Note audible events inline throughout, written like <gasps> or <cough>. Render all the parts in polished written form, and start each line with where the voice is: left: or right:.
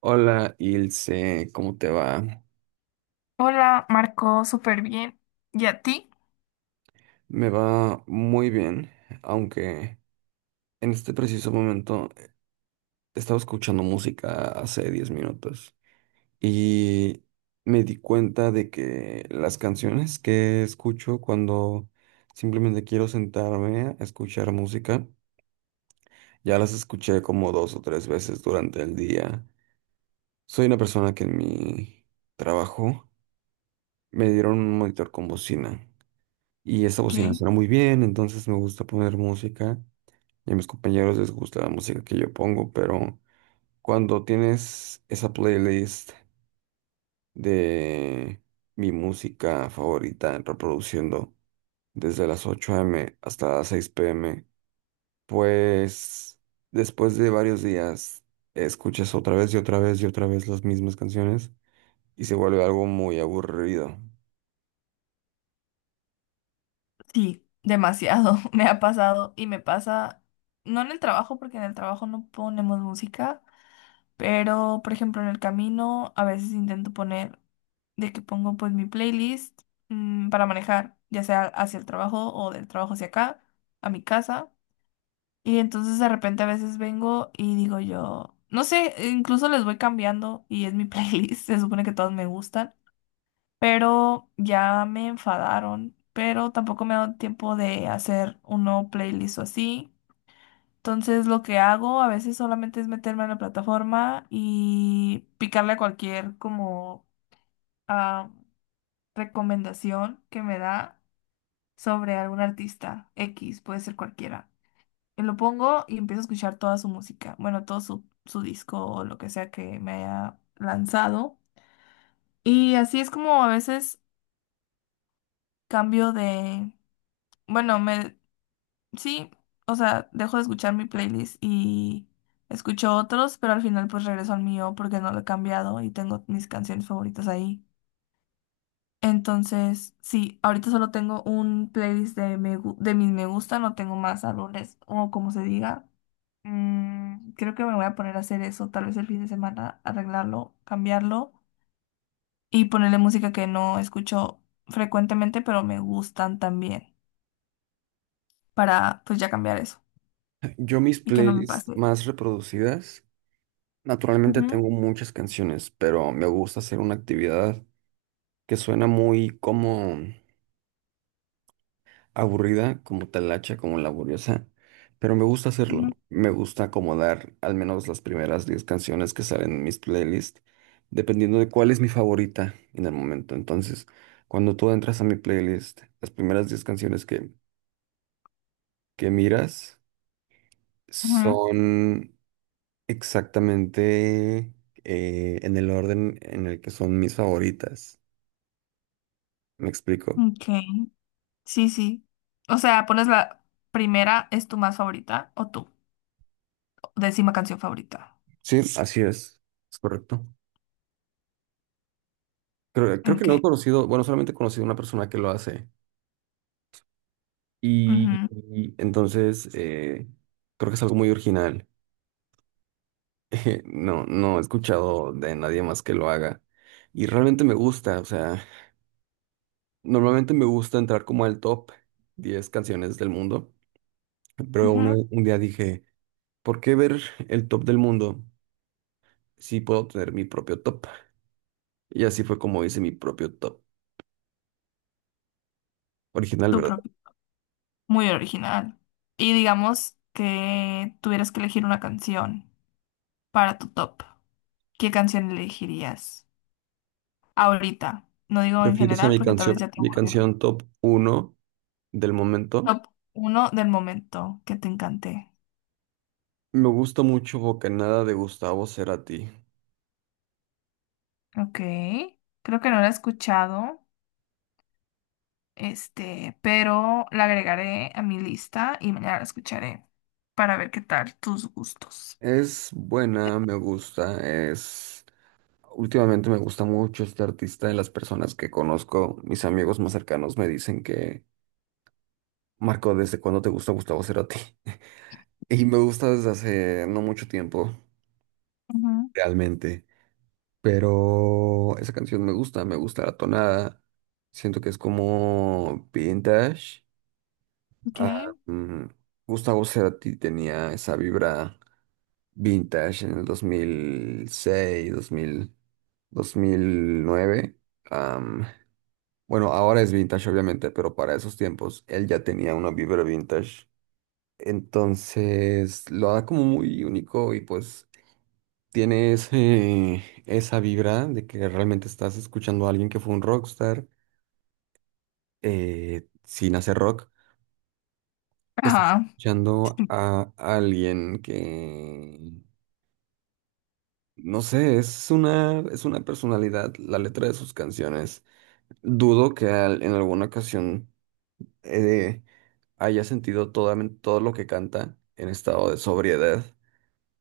right: Hola Ilse, ¿cómo te va?
left: Hola, Marco, súper bien. ¿Y a ti?
right: Me va muy bien, aunque en este preciso momento estaba escuchando música hace 10 minutos y me di cuenta de que las canciones que escucho cuando simplemente quiero sentarme a escuchar música, ya las escuché como dos o tres veces durante el día. Soy una persona que en mi trabajo me dieron un monitor con bocina. Y esa bocina suena muy bien, entonces me gusta poner música y a mis compañeros les gusta la música que yo pongo, pero cuando tienes esa playlist de mi música favorita reproduciendo desde las 8 a.m. hasta las 6 p.m., pues después de varios días escuchas otra vez y otra vez y otra vez las mismas canciones y se vuelve algo muy aburrido.
left: Sí, demasiado. <laughs> Me ha pasado y me pasa, no en el trabajo, porque en el trabajo no ponemos música, pero por ejemplo en el camino a veces intento poner, de que pongo pues mi playlist para manejar, ya sea hacia el trabajo o del trabajo hacia acá, a mi casa. Y entonces de repente a veces vengo y digo yo, no sé, incluso les voy cambiando y es mi <laughs> playlist, se supone que todos me gustan, pero ya me enfadaron, pero tampoco me ha dado tiempo de hacer un nuevo playlist o así. Entonces lo que hago a veces solamente es meterme en la plataforma y picarle a cualquier como ah, recomendación que me da sobre algún artista X, puede ser cualquiera. Y lo pongo y empiezo a escuchar toda su música, bueno, todo su, su disco o lo que sea que me haya lanzado. Y así es como a veces cambio de... Bueno, me... Sí, o sea, dejo de escuchar mi playlist y escucho otros, pero al final pues regreso al mío porque no lo he cambiado y tengo mis canciones favoritas ahí. Entonces, sí, ahorita solo tengo un playlist de, me, de mis me gusta, no tengo más álbumes o como se diga. Creo que me voy a poner a hacer eso, tal vez el fin de semana, arreglarlo, cambiarlo y ponerle música que no escucho frecuentemente, pero me gustan también, para pues ya cambiar eso
right: Yo mis
left: y que no me
right: playlists
left: pase.
right: más reproducidas naturalmente
left: Ujú.
right: tengo muchas canciones, pero me gusta hacer una actividad que suena muy como aburrida, como talacha, como laboriosa, pero me gusta hacerlo. Me gusta acomodar al menos las primeras 10 canciones que salen en mis playlists, dependiendo de cuál es mi favorita en el momento. Entonces, cuando tú entras a mi playlist, las primeras 10 canciones que miras
left: Ujú.
right: son exactamente en el orden en el que son mis favoritas. Me explico.
left: Ok, sí, sí. O sea, pones la primera, ¿es tu más favorita o tu décima canción favorita?
right: Sí, así es. Es correcto. Creo que
left: Ok,
right: no he conocido, bueno, solamente he conocido una persona que lo hace. Y,
left: ujú,
right: y entonces creo que es algo muy original. <laughs> No he escuchado de nadie más que lo haga. Y realmente me gusta, o sea, normalmente me gusta entrar como al top 10 canciones del mundo. Pero
left: ujú.
right: un día dije, ¿por qué ver el top del mundo si puedo tener mi propio top? Y así fue como hice mi propio top original,
left: Tu
right: ¿verdad?
left: propio. Muy original. Y digamos que tuvieras que elegir una canción para tu top. ¿Qué canción elegirías ahorita? No digo en
right: ¿Refieres a
left: general porque tal vez ya te
right: mi
left: aburrió.
right: canción top uno del momento?
left: Top uno del momento que te encanté.
right: Me gusta mucho Bocanada de Gustavo Cerati.
left: Ok, creo que no la he escuchado. Este, pero la agregaré a mi lista y mañana la escucharé para ver qué tal tus gustos.
right: Es buena, me gusta, es... Últimamente me gusta mucho este artista. De las personas que conozco, mis amigos más cercanos me dicen que, Marco, ¿desde cuándo te gusta Gustavo Cerati? <laughs> Y me gusta desde hace no mucho tiempo,
left: Ujú.
right: realmente. Pero esa canción me gusta la tonada. Siento que es como vintage.
left: Ok.
right: Ah, mm, Gustavo Cerati tenía esa vibra vintage en el 2006, 2000, 2009. Am, bueno, ahora es vintage obviamente, pero para esos tiempos él ya tenía una vibra vintage. Entonces lo da como muy único y pues tiene esa vibra de que realmente estás escuchando a alguien que fue un rockstar sin hacer rock. Estás
left: Ajá.
right: escuchando a alguien que... No sé, es una personalidad, la letra de sus canciones. Dudo que en alguna ocasión eh, haya sentido todo lo que canta en estado de sobriedad,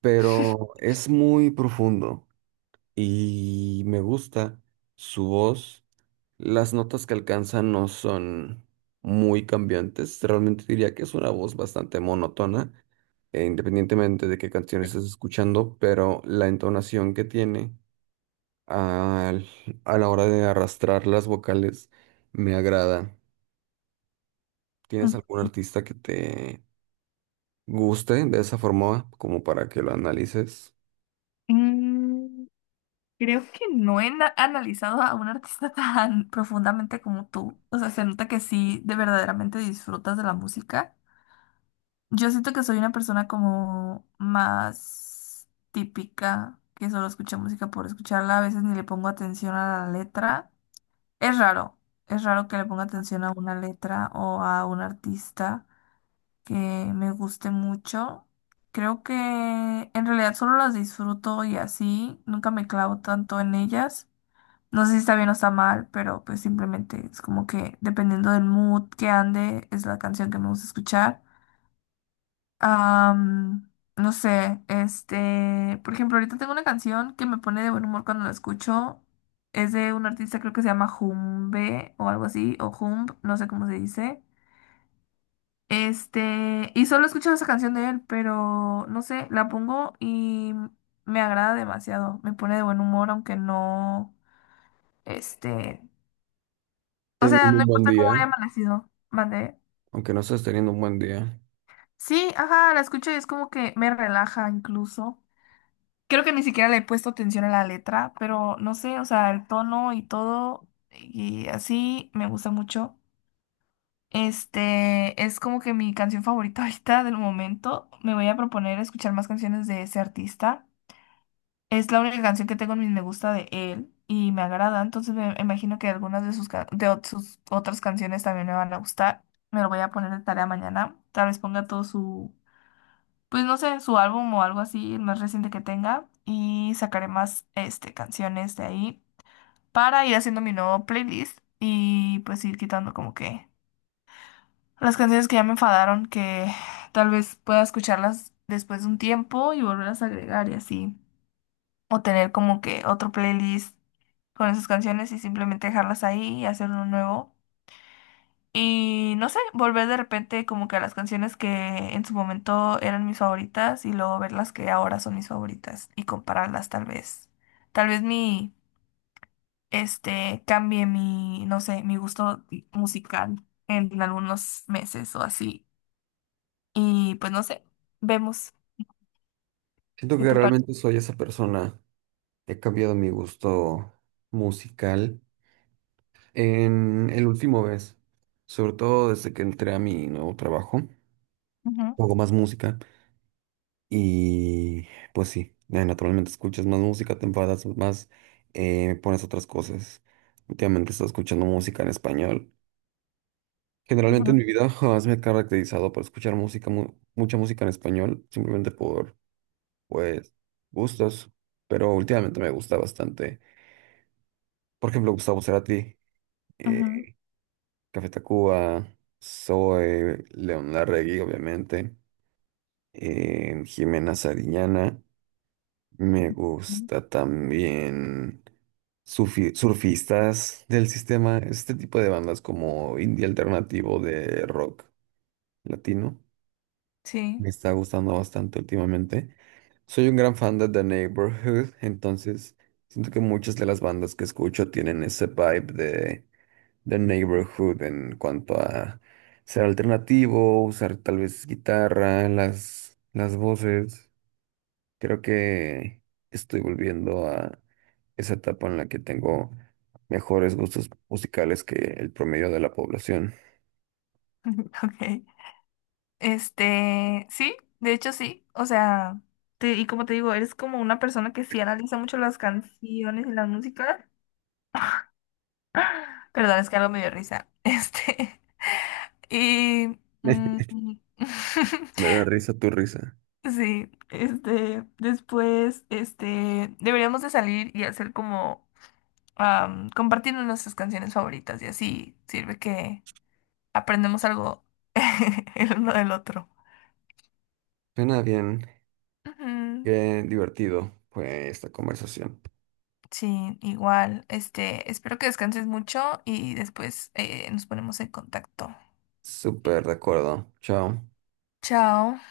right: pero es muy profundo y me gusta su voz. Las notas que alcanza no son muy cambiantes, realmente diría que es una voz bastante monótona, independientemente de qué canciones estés escuchando, pero la entonación que tiene al- a la hora de arrastrar las vocales me agrada. ¿Tienes algún artista que te guste de esa forma como para que lo analices?
left: Mm, Creo que no he analizado a un artista <laughs> tan profundamente como tú. O sea, se nota que sí, de verdaderamente disfrutas de la música. Yo siento que soy una persona como más típica, que solo escucha música por escucharla. A veces ni le pongo atención a la letra. Es raro, es raro que le ponga atención a una letra o a un artista que me guste mucho. Creo que en realidad solo las disfruto y así, nunca me clavo tanto en ellas. No sé si está bien o está mal, pero pues simplemente es como que dependiendo del mood que ande, es la canción que me gusta escuchar. Am, no sé, este, por ejemplo, ahorita tengo una canción que me pone de buen humor cuando la escucho. Es de un artista, creo que se llama Jumbe o algo así, o Jumb, no sé cómo se dice. Este, y solo he escuchado esa canción de él, pero no sé, la pongo y me agrada demasiado. Me pone de buen humor, aunque no, este, o sea,
right: Teniendo
left: no
right: un buen
left: importa cómo
right: día,
left: haya amanecido. Mandé.
right: aunque no estés teniendo un buen día.
left: Sí, ajá, la escucho y es como que me relaja incluso. Creo que ni siquiera le he puesto atención a la letra, pero no sé, o sea, el tono y todo, y así me gusta mucho. Este es como que mi canción favorita <laughs> ahorita del momento. Me voy a proponer escuchar más canciones de ese artista. Es la única canción que tengo en mis me gusta de él y me agrada, entonces me imagino que algunas de sus, sus otras canciones también me van a gustar. Me lo voy a poner de tarea mañana. Tal vez ponga todo su... pues no sé, su álbum o algo así, el más reciente que tenga, y sacaré más este, canciones de ahí para ir haciendo mi nuevo playlist y pues ir quitando como que las canciones que ya me enfadaron, que tal vez pueda escucharlas después de un tiempo y volverlas a agregar y así, o tener como que otro playlist con esas canciones y simplemente dejarlas ahí y hacer uno nuevo. Y no sé, volver de repente como que a las canciones que en su momento eran mis favoritas y luego ver las que ahora son mis favoritas y compararlas tal vez. Tal vez mi, este, cambie mi, no sé, mi gusto musical en algunos meses o así. Y pues no sé, vemos
right: Siento
left: qué
right: que
left: te parece.
right: realmente soy esa persona. He cambiado mi gusto musical en el último mes, sobre todo desde que entré a mi nuevo trabajo.
left: Ujú,
right: Hago más música. Y pues sí, naturalmente escuchas más música, te enfadas más, pones otras cosas. Últimamente estoy escuchando música en español. Generalmente
left: ujú,
right: en mi vida <laughs> jamás me he caracterizado por escuchar música, mucha música en español, simplemente por, pues, gustos. Pero últimamente me gusta bastante. Por ejemplo, Gustavo Cerati,
left: ujú,
right: eh, Café Tacuba, Zoe, León Larregui, obviamente, Jimena Sariñana. Me
left: ujú.
right: gusta también surfistas del sistema, este tipo de bandas como indie alternativo de rock latino.
left: Sí,
right: Me está gustando bastante últimamente. Soy un gran fan de The Neighborhood, entonces siento que muchas de las bandas que escucho tienen ese vibe de The Neighborhood en cuanto a ser alternativo, usar tal vez guitarra, las voces. Creo que estoy volviendo a esa etapa en la que tengo mejores gustos musicales que el promedio de la población.
left: <laughs> ok. Este, sí, de hecho sí, o sea, y como te digo, eres como una persona que sí analiza mucho las canciones y la música. <gasps> Perdón, es que algo me dio risa. Este, <laughs> y...
right: <laughs> Me da
left: <laughs>
right: risa tu risa.
left: sí, este, después, este, deberíamos de salir y hacer como compartirnos nuestras canciones favoritas y así sirve que aprendemos algo <laughs> el uno del otro.
right: Suena bien,
left: Ujú.
right: qué divertido fue esta conversación.
left: Sí, igual. Este, espero que descanses mucho y después nos ponemos en contacto.
right: Súper de acuerdo. Chao.
left: Chao.